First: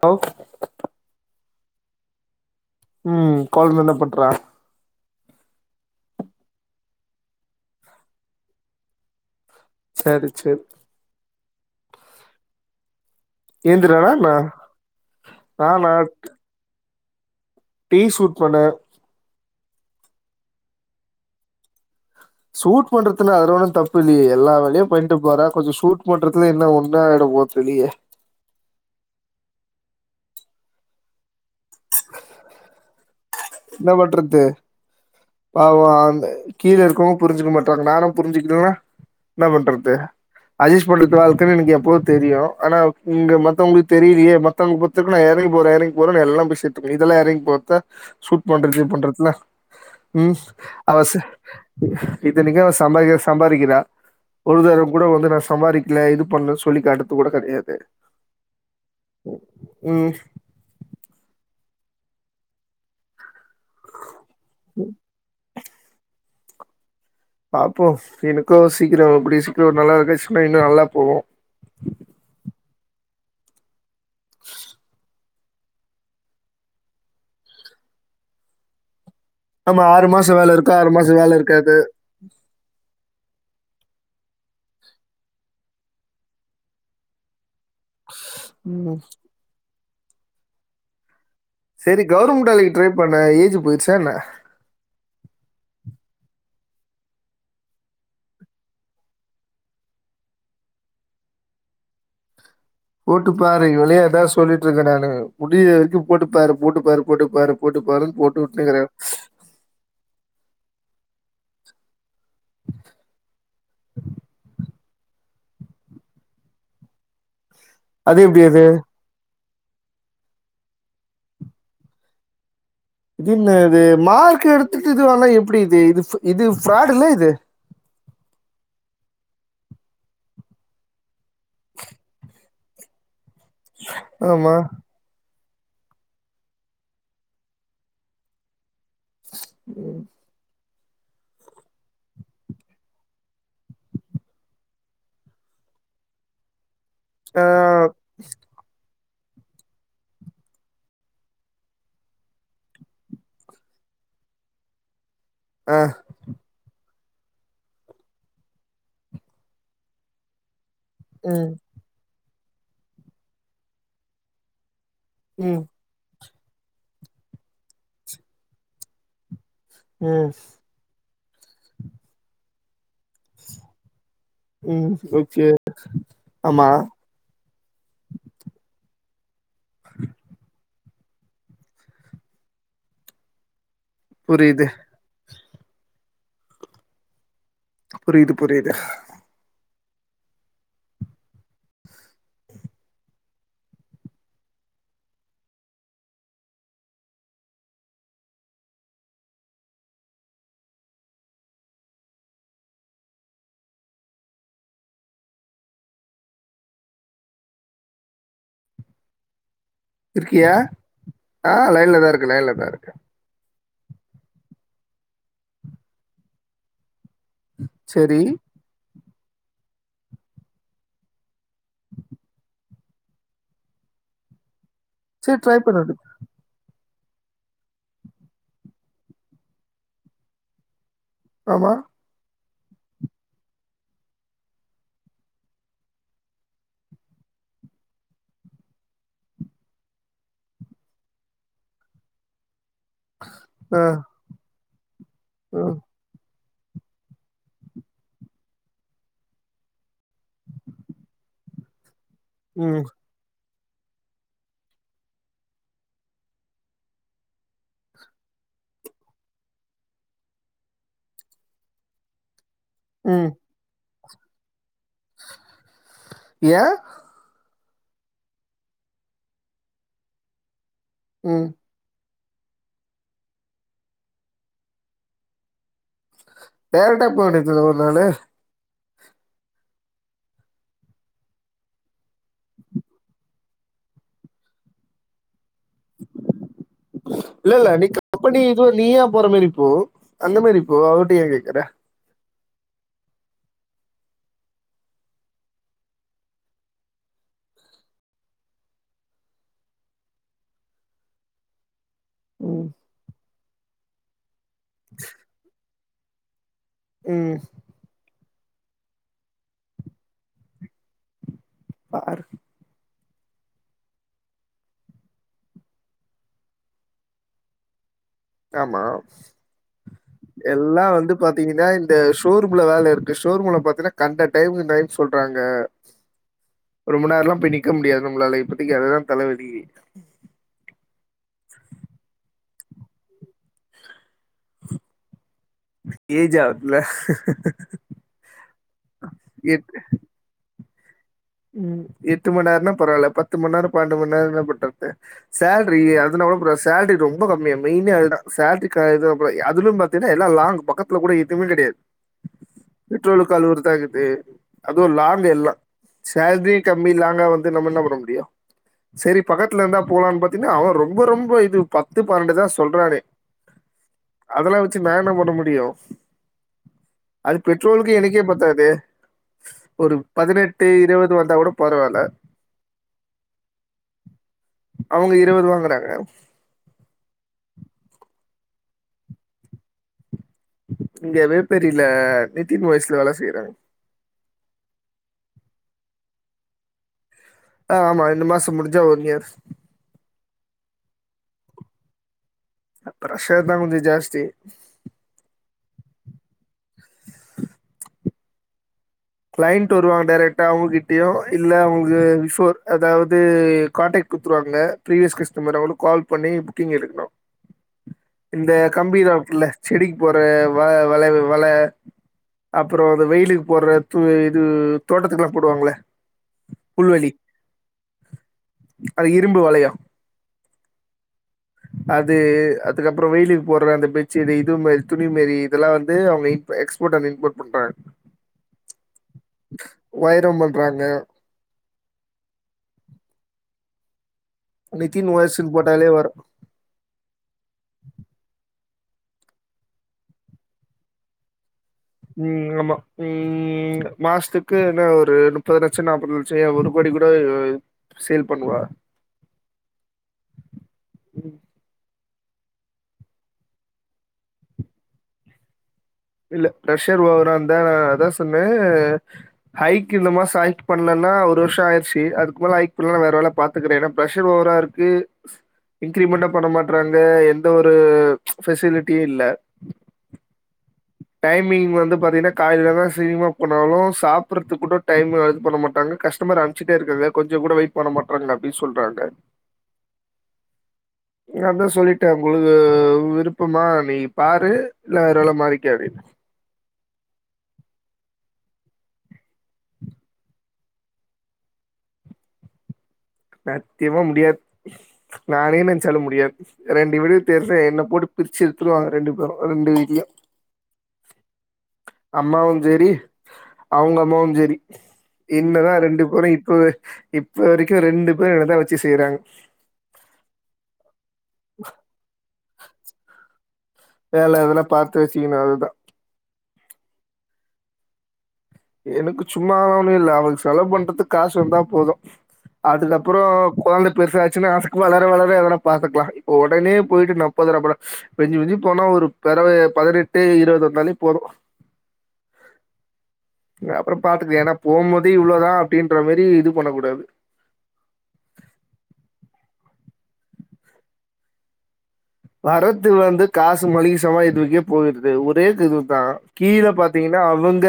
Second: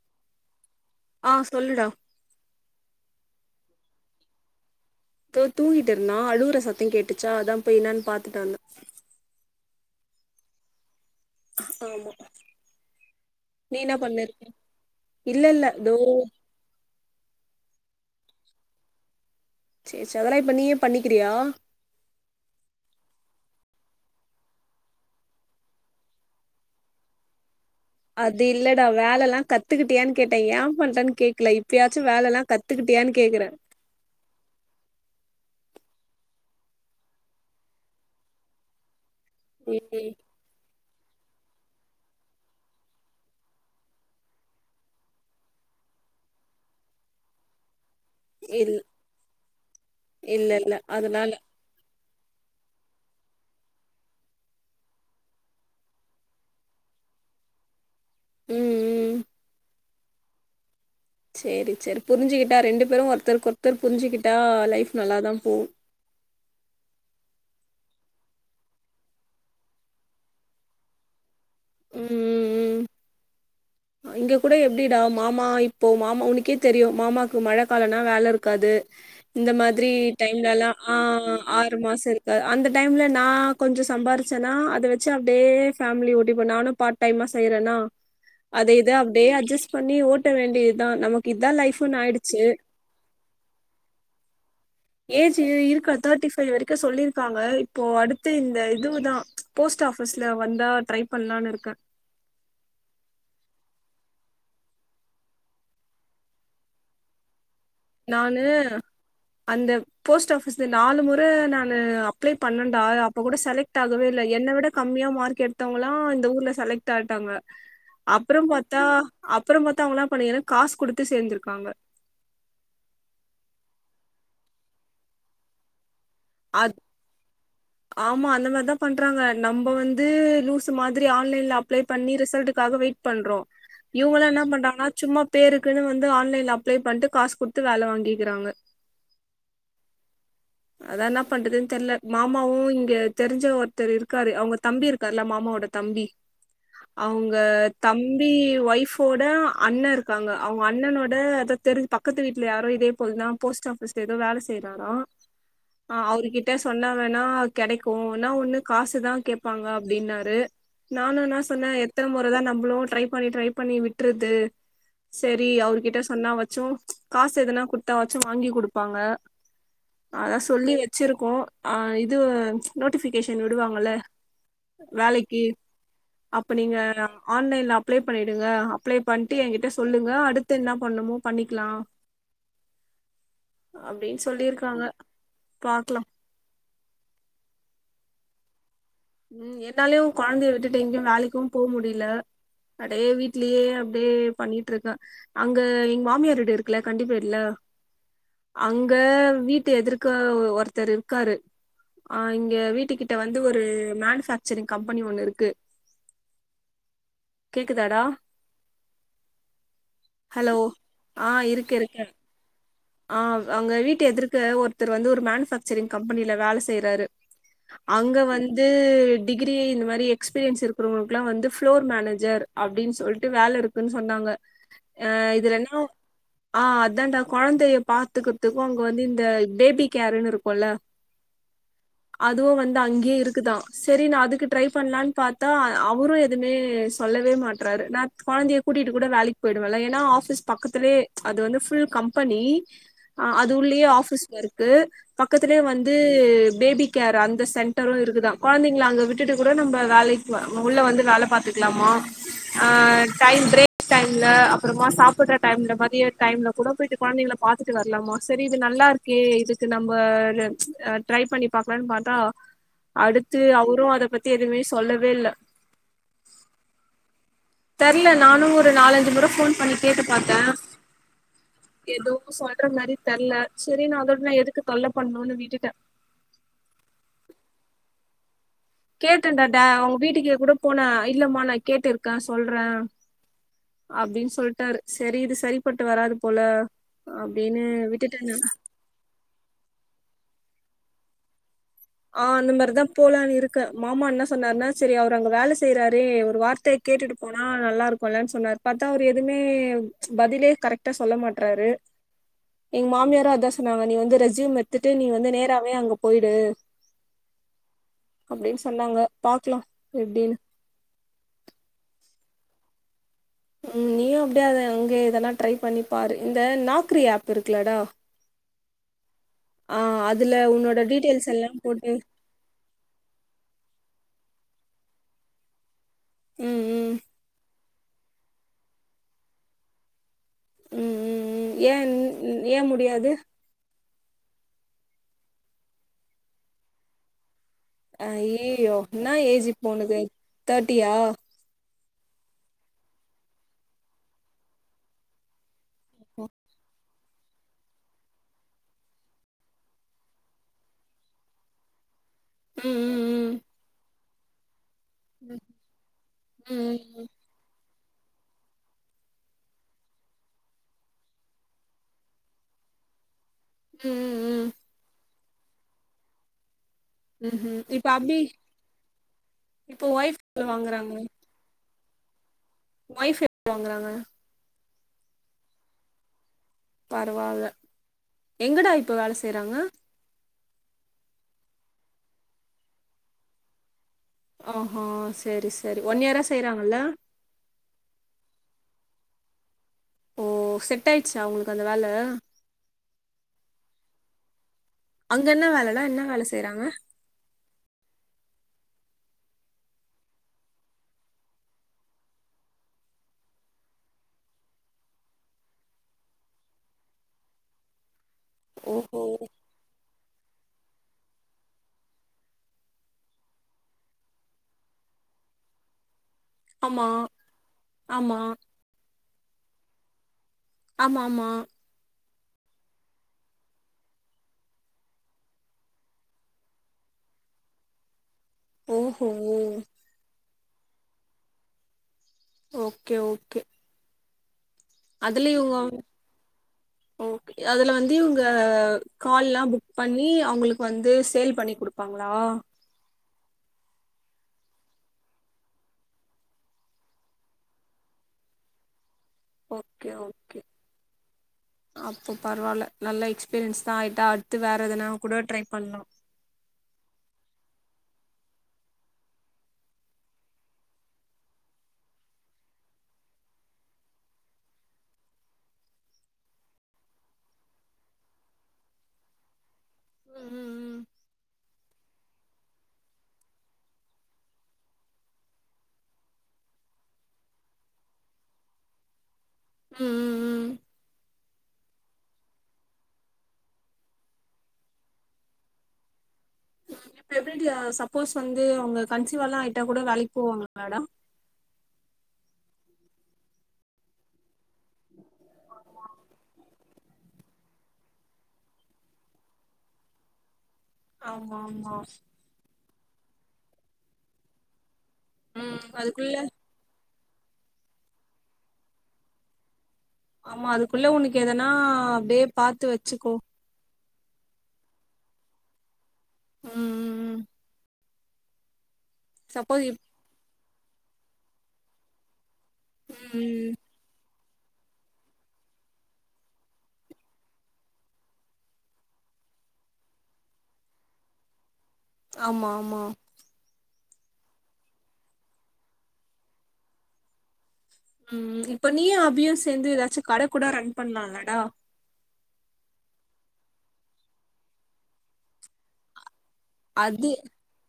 Allow ப் ஆ சொல்லுடா ம் குழ்ந்த என்ன பண்றா தோ தூங்கிட்டு இருந்தா அழுவ்ற சத்தம் கேட்டுச்சா அதா போயி இன்னான் பாத்துட்டு வந்த சரி சேரி ஆமா நீ என்ன பண்ணிர் இல்ல இல்ல நானா இதோ டீ சூட் பண்ண சேர் ச அதெல்லா இப்ப நீயே பண்ணிக்கிறியா ஷூட் பண்றதுனு அதுல ஒன்னு தப்பு இல்லியே எல்லா வேலையு பண்ணிட்டு போறா கொஞ்ச ஷூட் பண்றதுல என்ன ஒன்னு ஆகிட போர்த் திலியே அது இல்லடா வேலல்லா கத்துக்கிட்டியான்னு கேட்டே ஏ பண்ரண் கேக்கல இப்பயாச்சு வேலலா கத் துக்கிட்யான் கேக்குறே இன்ன பன்றது பாவோ அந்த கீழ இருக்கவுங்க புரிஞ்சுக்க மாட்றாங்க நானு புரிஞ்சுக்கலேனா என்னா பண்றது ம் அஜஸ்ட் பண்றது வாழ்க்கன்னு எனக்கு எப்பவோ தெரியு ஆனா இங்க மத்தவுங்களுக் தெரீலயே மத்தவங்க பொருத்த வரைக்கு நா எறங்கி போறே எறங்கி போறன்னு எல்லா பேசிட்டு இருங்குங்க இதல்லா எறங்கி போறத்தா ஷூட் இல் பண்றது இது பண்றதுலா ம் இல்ல இல்ல அவச அதனால இத்தனைக்கு அவ சம்பாரிக்க சம்பாரிக்கிறா ஒரு தடவ கூட வந்து நா சம்பாரிக்கல இது பண்ணலன் சொல்லிக் காட்றது கூட கெடையாது ம் ம் ம் சேரி சேரி புருஞ்சுக்கிட்டா ரெண்டு பேரு ஒருத்தருக்கு ஒருத்தர் புருஞ்சுக்கிட்டா லைஃப் நல்லா தா போகு பாப்போ எனக்கு சீக்கிரோ கூடிய சீக்கிரோ ஒரு நல்லா கெடஸ்சுனா இன்னு நல்லா போவு ம் ம் ம் இங்க கூட எப்டிடா மாமா இப்போ மாமா உனக்கே தெரியு மாமாக்கு மழ காலொன்னா வேல இருக்காது. இந்த ஆமா மாதிரி மாசம் வேல டைம்லல்லா இருக்கும், ஆ மாசம் வேல இருக்காது. ஆறு மாசோ இருக் அ அந்த டைம்ல நா கொஞ்சொ சம்பாரிச்சனா அத வச்சு அப்டியே ஃபேமிலி ஓட்டிபே நானு பாட் டைமா செய்யறனா அத இத ம் அப்டியே அட்ஜஸ் பண்ணி ஓட்ட வேண்டிய தா நமக் சேரி கவருமண்ட்டு வேலைக்கு ட்ரை பண்ணு ஏஜ்ஜு போயிருச்சா என்ன ஏஜ்ஜு இருக்கா தேர்ட்டி ஃபைவ் வரைக்கு சொல்லிருக்காங்க இப்போ அடுத்து இந்த இதுதா போஸ்ட் ஆஃபிஸ்ல வந்தா ட்ரை பண்லான் இருக்கே போட்டு பாரு இவளயே அதா சொல்லிட்ருக்கே நானு முடிய்ர வரைக்கு போட்டு பாரு போட்டு பாரு போட்டு பாரு போட்டு பாருன்னு நானு போட்டு விட்டுனுருக்கிறேன். அந்த போஸ்ட் ஆஃபிஸ்லா நாலு மொற நானு அப் அப்ளே பண்ணண்டா அப்ப கூட செலக்ட் ஆகவே இல்ல என்ன விட கம்மியா மார்க் எடுத்தவுங்கலா இந்த ஊர்ல செலக்ட் ஆய்ட்டாங்க அது அப்பறோ எப்டி அது? பாத்தா அப்பறோ பாத்தா அவுங்கல்லா எனா பண்ணீ ஏனா காசு குடுத்து சேந்திருக்காங்க. இதின்னாது மார்க்கு எடுத்துட்டு இது ஆனா எப்டி இது இது இது அது பிராடுல்ல இது ஆமா அந்த மாரிதா பண்றாங்க நம்ம வந்து லூசு மாதிரி ஆன்லைன்ல அப்ளே பண்ணி ரிசல்டுக்காக வெயிட் பண்றோ இவுங்கல்லா என்னா ஆமா. பண்றாங்கனா சும்மா பேருக்குனு வந்து ஆன்லைன்ல அப்ளே பண்ட்டு காசு குடுத்து வேல வாங்கிக்கிறாங்க. ம் அதா என்னா பண்றதுன் தெர்ல மாமாவு இங்க தெருஞ்ச ஒருத்தர் இருக்காரு அவுங்க தம்பி இருக்காருல்ல மாமாவோட தம்பி அவுங்க ஆ, தம்பி ஒய்ஃப் போட அண்ணே இருக்காங்க அவுங்க அண்ணெனோட அதா தெரு பக்கத்து வீட்ல யாரோ இதே போல் தா போஸ்ட் ஆஃபிஸ்ல எதோ வேல செய்றாரா ஆ. அவருகிட்ட சொன்ன வேணா கெடைக்கு என்னா ஒண்ணு காசுதா கேப்பாங்க அப்டின்னாரு நானு என்னா ம். சொன்னே எத்தன மொறதா நம்பளு ட்ரை பண்ணி ட்ரை பண்ணி விட்ரது செரி ம். அவருகிட்ட சொன்னா வாச்சு காசு எதுனா குடுத்தா வாச்சு வாங்கி குடுப்பாங்க ம். அதா சொல்லி வச்சுருக்கோ ஆ இது நோட்டிஃபிகேஷன் விடுவாங்கல ம். வேலைக்கி ஓகே. அப்ப ஆமா நீங்க ஆன்லைன்ல அப் அப்ளே பண்ணிடுங்க அப்ளே பண்ட்டு எகிட்ட சொல்லுங்க அடுத்து என்ன பண்ணமோ பண்ணிக்கலா அப்டின் புரியுது சொல்லிருக்காங்க பாக்கலா புரீது புரீது ம் என்னாலயு கொழந்தய விட்டுட்டு எங்கயு வேலைக்கு போக முடில அப்டியே வீட்லயே அப்டியே பண்ணிட்ருக்கே அங்க எங்க மாமியார் வீடு இருக்குல கண்டிபேடுல அங்க வீட்டு எதிர்க்க ஒருத்தர் இருக்காரு ஆ இங்க வீட்டு கிட்ட வந்து ஒரு மேனுஃபேக்சரிங் கம்பெனி ஒண்ணு இருக்கு கேக்குதாடா இருக்கியா ஹலோ ஆ இருக்க இருக்க லைன்ல தான் இருக்கு லைன்ல தான் இருக்கு ஆ அங்க வீட்ட எதிர்க்க ஒருத்தர் வந்து ஒரு மேனுஃபேக்சரிங் கம்பெனியில வேல செய்யறாரு அங்க சரி வந்து டிகிரி இந்த மாதிரி எக்ஸ்பீரியன்ஸ் இருக்குறவுங்களுக்குல்லாம் வந்து ஃப்ளோர் மேனேஜர் அப்படின் சொல்ட்டு வேல இருக்குன்னு சொன்னாங்க அ சரி ட்ரை இதுலயும் பண்ணு ஆ அதான்டா கொழந்தைய பாத்துக்கிறதுக்கும் அங்க வந்து இந்த பேபி கேர்ன்னு இருக்கும்ல்ல ஆமா அதுவும் வந்து அங்கே இரு க்குதா சரி நா அதுக்கு ட்ரை பண்ணலான் பாத்தா அவரும் எதுவுமே சொல்லவே மாட்றாரு நா கொழந்தைய கூட்டிட்டு கூட வேலைக்கு போயிடுவல ஏன்னா ஆஃபீஸ் பக்கத்துலயே அது வந்து ஃபுல் கம்பெனி ஆ அது ஆ உள்ளேயே ஆஃபிஸ் ஒர்க்கு பக்கத்துலயே வந்து ம், வந்து பேபி கேர் அந்த சென்டரும் இருக் க்குதா கொழந்தைங்கள அங்க விட்டுட்டு கூட நம்ம வேலைக்கு உள்ள வந்து வேல பாத்துக்கலாமா ஆ ம் டைம் ப்ரேக் டைம்ல அப்புறமா சாப்பிடுற டைம்ல மதிய டைம்ல கூட போயிட்டு கொழந்தைளை பா த்துட்டு வரலாமா சரி இது நல்லா இருக்கே இதுக்கு நம்ம ட்ரை பண்ணி பாக்கலானு பாத்தா ம் அடுத்து அவரும் அத பத்தி எதுவுமே சொல்லவே இல்ல ஏன் தெர்ல நானும் ஒரு நாலஞ்சு முறை ஃபோன் பண்ணி கேட்டு பாத்தேன் உம் ஏதுவும் சொல்ற மாரி தெர்ல சரி நா அதோட நா எதுக்கு தொல்ல பண்ணணும்ன்னு விட்டுட டேரக்ட்டா போ வேண்டியது தான கேட்டேன்டாடா அவுங்க வீட்டுக்கு கூட போன இல்லமா நா கேட்டிருக்கேன் சொல்றேன் அப்டின்னு சொல்லிட்டாரு சரி இது சரிப்பட்டு வராது போல அப்டின்னு விட்டுட்டேன் நீயாபோற மாரி போ அந்த மாரி போ அவர்ட்ட ஏன் கேக்குற ஆ அந்த மாரிதா போலான் இருக்கேன் மாமா என்ன சொன்னாருன்னா சரி அவரு அங்க வேல செய்யறாரு ஒரு வார்த்தை கேட்டுட்டு போனா நல்லா இருக்கும்ல்ல சொன்னாரு பாத்தா அவரு எதுவுமே பதிலே கரெக்ட்டா சொல்ல மாட்றாரு ம் எங்க மாமியாரும் அதான் சொன்னாங்க நீ வந்து ரெஸ்யூம் எடுத்துட்டு நீ வந்து நேராவே அங்க போயிடு உம் அப்டின்னு சொன்னாங்க பாக்கலாம் எப்டின்னு பாரு ம் நீயும் அப்படியே அத அங்கே எதனா ட்ரை பண்ணி பாரு இந்த நாக்ரி ஆப் இருக்குலடா ஆமா ஆ அதுல உன்னோட எல்லாம் வந்து டீட்டெயில்ஸ் எல்லாம் பாத்தீங்கன்னா போட்டு இந்த ஷோரூம்ல வேல இருக்கு ஷோரூம்ல பாத்தீன்னா கண்ட டைம்ன்னு டைம் சொல்றாங்க உம் ரொம்ப நேரம் எல்லாம் போய் நிக்க முடியாது நம்மளால இப்பத்திக்கு அததா தலை விதி உம் உம் உம் ஏன் ஏன் முடியாது ஏஞ்ஜால் அய்யயோ என்னா ஏஜ் இப்போ உனக்கு தேர்ட்டியா உம் எட்டு மணி நேரம்னா பரவால பத்து மணி நேரம் பன்னெண்டு மணிரேம்னா என்ன பண்றது சேலரி அதுனா கூட பரவால்ல சேலரி ரொம்ப கம்மி மெயின்னே அதுதான் சேலரி அதுலயு பாத்தீங்கன்னா எல்லா லாங் பக்கத்துல கூட எதுவுமே கிடையாது பெட்ரோல்க்கு ம் கால் உரது ஆகாது [unintelligible] அதுவும் லாங் எல்லாம் சேல்ரி ம் ம் கம்மி ம் லாங்கா வந்து நம்ம என்ன பண்ண முடியும் செரி பக்கத்துல இருந்தா போலான் பாத்தீனா அவன் ரொம்ப ரொம்போ இது பத்து பணண்டுதா சொல்றாரே ம் ம் ச்சு நான் என்ன பண்ண முடியு அது ம்ஹும் இப்ப பெட்ரோலுக்கு அபி எனக்கே பத்தாதே இப்போ ஒரு ஒய்ஃப் பதினெட் வாங்குறாங்க வந்தா கூட பரவால்ல உங் ஒய்ஃப் எ [inaudible] வாங்குறாங்க அவுங்க இருவது வாங்குறாங்க பரவால்ல எங்கடா இப்ப வேல செய்றாங்க இங்க வேப்பேரில நிதின் ஒய்ஸ்ல வேல செய்றாங்க ஆ ஹா சேரி சேரி ஒன் இயரா செய்யறாங்கல்ல ஆ ஆமா ரெண்டு மாசோ முடிஞ்சா ஒன்யர் ஓ செட் ஆய்ச்சா அவுங்ளுக்கு அந்த வேல அ பிரஷர்தா கொஞ்சோ ஜாஸ்தி அங்க என்ன வேலைனா என்ன வேல செய்றாங்க கிளையண்ட் வருவாங்க டேரக்ட்டா அவுங்ககிட்டுயு இல்ல அவுங்க விஃபோர் அதாவது கான்டக்ட் குட்த்ருவாங்க பீரிவியஸ் கஸ்டமர் அவுங்குளுக் கால் பண்ணி புக்கிங் எடுக்குணு [inaudible] இந்த ஓஹோ கம்பீராகுல்ல செடிக்கு போற வா வளைவு வல அப்புறோ அந்த வெயிலுக்கு போட்ற தூ இது தோட்டத்துக்குலா போடுவாங்ள ஆமா ஆமா அத இரும்பு வளையோ ஆமாம்மா அதூ அதுக்கப்புறோ வெயிலுக்கு போட்ற அந்த பெட்சீடு இதுவு மாரி துணி மாரி இதெல்லா வந்து அவுங்க இன் எக்ஸ்போட் அண்ட் இம்போட் பண்றாங் ஓஹோ வைரு பண்றாங்க ஓகே ஓகே நிதின் அதுல ஒயர்ஸ்ன்னு இவுங்க போட்டாலே வரு ஓகே அதுல வந்து இவ்ங்க கால்லா புக் பண்ணி அவுங்ளுக் வந்து சேல் பண்ணி குடு ம் ஆமா ம் இங்க மாஸ்த்துக்கு என்ன ஒரு நுப்பது லட்சோ நாப்பது லட்சோ ஏ ஒரு கோடி கூட சேல் பண்ணுவா ஓகே ஓகே ம், அப்போ பரவால்ல நல்ல எக்ஸ்பீரியன்ஸ்தா ஆய்ட்டா அடுத்து வேற எதுனா கூட ட்ரை பண்லா இல்ல பிரஷர் ஓவரா இர்ந்தா நா அதா சொன்னே ஹைக் இந்த மாசோ ஹைக் பண்லனா ஒரு வர்ஷோ ஆய்ர்ச்சி அதுக்குமேல ஹைக் பண்லனா வேற வேல பாத்துக்குறே ஏனா பிரஷர் ஓவரா இரு க்கு இன்கிரிமெண்டு பண்ண மாட்றாங்க எந்த ஒரு ஃபெசிலிட்டியு இல்ல ம் ம் ம் டைமிங் வந்து பாத்தீங்னா காலேலலா சீக்கிர்மா போனாலு சாப்புறதுக் கூட டைமு அது பண்ண மாட்டாங்க கஸ்டமர் அன் சுட்டே இருக்காங்க கொஞ்சோ கூட வெய்ட் பண்ண மாட்றாங்க அப்டி சொல்றாங்க ம் ம் ம் ம் அதா சொல்லிட்டே உங்குளுக்கு விருப்பமா நீ பாரு இல்ல வேற வேல மாறிக்க அப்டினு பிரக்னன்டியா சப்போஸ் வந்து அவ்ங்க கன்சிவாலா ஆய்ட்டா கூட வேலைக் போவாங்ளா மேடம் சத்தியமா முடியாது நானே நென்ச்சாலு முடியா ரெண்டு பேருகோ தெரிச என்ன போட்டு பிரிச்சு எடுத்துடுவாங்க ரெண்டு பேரு ரெண்டு வீ்ட்லயு ஆமா ஆமா அம்மாவும் செரி அவுங்க அம்மாவும் செரி ம் என்னதா ரெண்டு அதுக்குள்ள பேரு இப்போவே இப்ப வரைக்கு ரெண்டு பேரு என்னதா வெச்சு செய்றாங்க ஆமா அதுக்குள்ள உனக்கு எதனா அப்டியே பாத்து வெச்சிக்கோ வேல எதனா பாத்து வெச்சிக்கணு அவள்தா ம் எனக்கு சப்போஸ் இப் சும்மாவானு இல்ல அவளுக் செலவு பண்றதுக்கு காசு வந்தா போது அதுக்கப்றோ ம் கொழந்தப் பெருசாச்சுன்னா ஆதுக் வளர வளர எதனா பாத்துக்லா இப்ப ஒடனே போயிட்டு நாப்பதாயிருபால மிஞ்சி மிஞ்சி போனா ஒரு போடவைய பதினெட்டு இருவது வந்தாலே போது ஆமா ஆமா அப்றோ பாத்துக்லா ஏன்னா போகம்போத இவ்ளோதா அப்டின்ற மாரி இது பண்ணக் கூடாது ம் இப்ப நீயு அபியு சேந்து ஏதாச்சும் கட கூட ரன் பண்ணலாம்லடா வரத்து வந்து காசு மலிக சாமா இதுவுக்கே போயிடுது ஒரே இதுக் தா கீழ அது பாத்தீங்கன்னா அவுங் எங்க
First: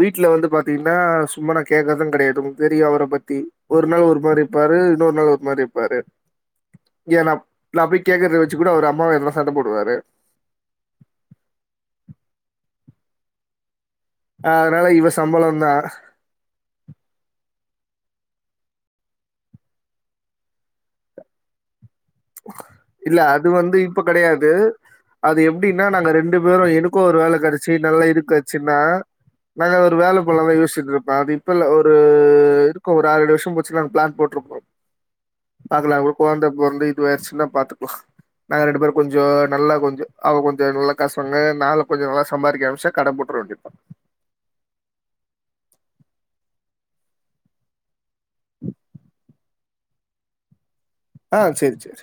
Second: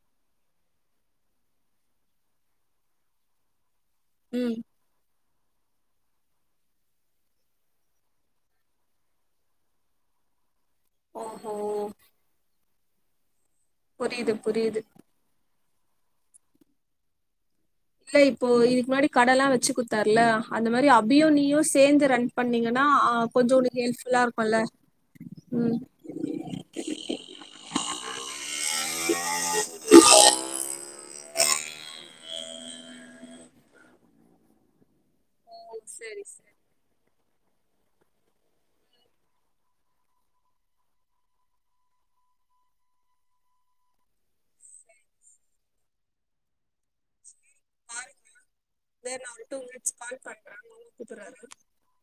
வீட்ல வந்து பாத்தீங்கன்னா சும்மா நா கேக்கறது கெடையாது தெரியு அவர பத்தி ஒரு நாள் ஒரு மாரி ம் இருப்பாரு இன்னொரு நாள் ஒரு மாரி இருப்பாரு ஏ நா நா போய் கேக்குற வெச் வெச்சி கூடோ அவரு அம்மாவ எதனா சண்ட போடுவாரு ஓ ஓ புரியுது புரியுது அதனால இவ சம்பளம்தா இல்ல இப்போ இதுக்கு முன்னாடி கடல்லா வெச்சு குத்தாறுல அந்த மாரி அபியு நீயு சேந்து ரன் பண்ணீங்கன்னா இல்ல அது கொஞ்சோ ஆ வந்து உனக்கு இப்ப ஹெல்ப்ஃபுல்லா கெடையாது. இருக்கும்ல அது எப்டின்னா நாங்க ரெண்டு பேரு எனக்கு ஒரு வேல கடச்சி நல்லா இருக்காச்சுன்னா நாங்க ஒர் வேல போலதா யோசிட்ருப்பே அது இப்பல்லா ஒரு இருக்கோ ஒரு ஆரேழு வருஷ போச்சில்லா நாங்க பிளான் போட்ருக்கோ [inaudible] பாக்கலாம் அதுக்குள்ள செரி கொழந்த செரி பொறந்து இதுவாயிடுச்சுன்னா பாத்துக்லா நாங்க ரெண்டு பேரு கொஞ்சோ நல்லா கொஞ்சோ அவ கொஞ்சோ நல்லா காசு வாங்க நாங்களு கொஞ்சோ நல்லா சம்பாதிக்க ஆரம்பிஷ்டா கடை போட் போட்ற வேண்டித் தா [inaudible] தோ இர்னா ஒரு டூ மினிட்ஸ் கால் பண்றாங்க அவுங்கோ ஆ சேரி சேரி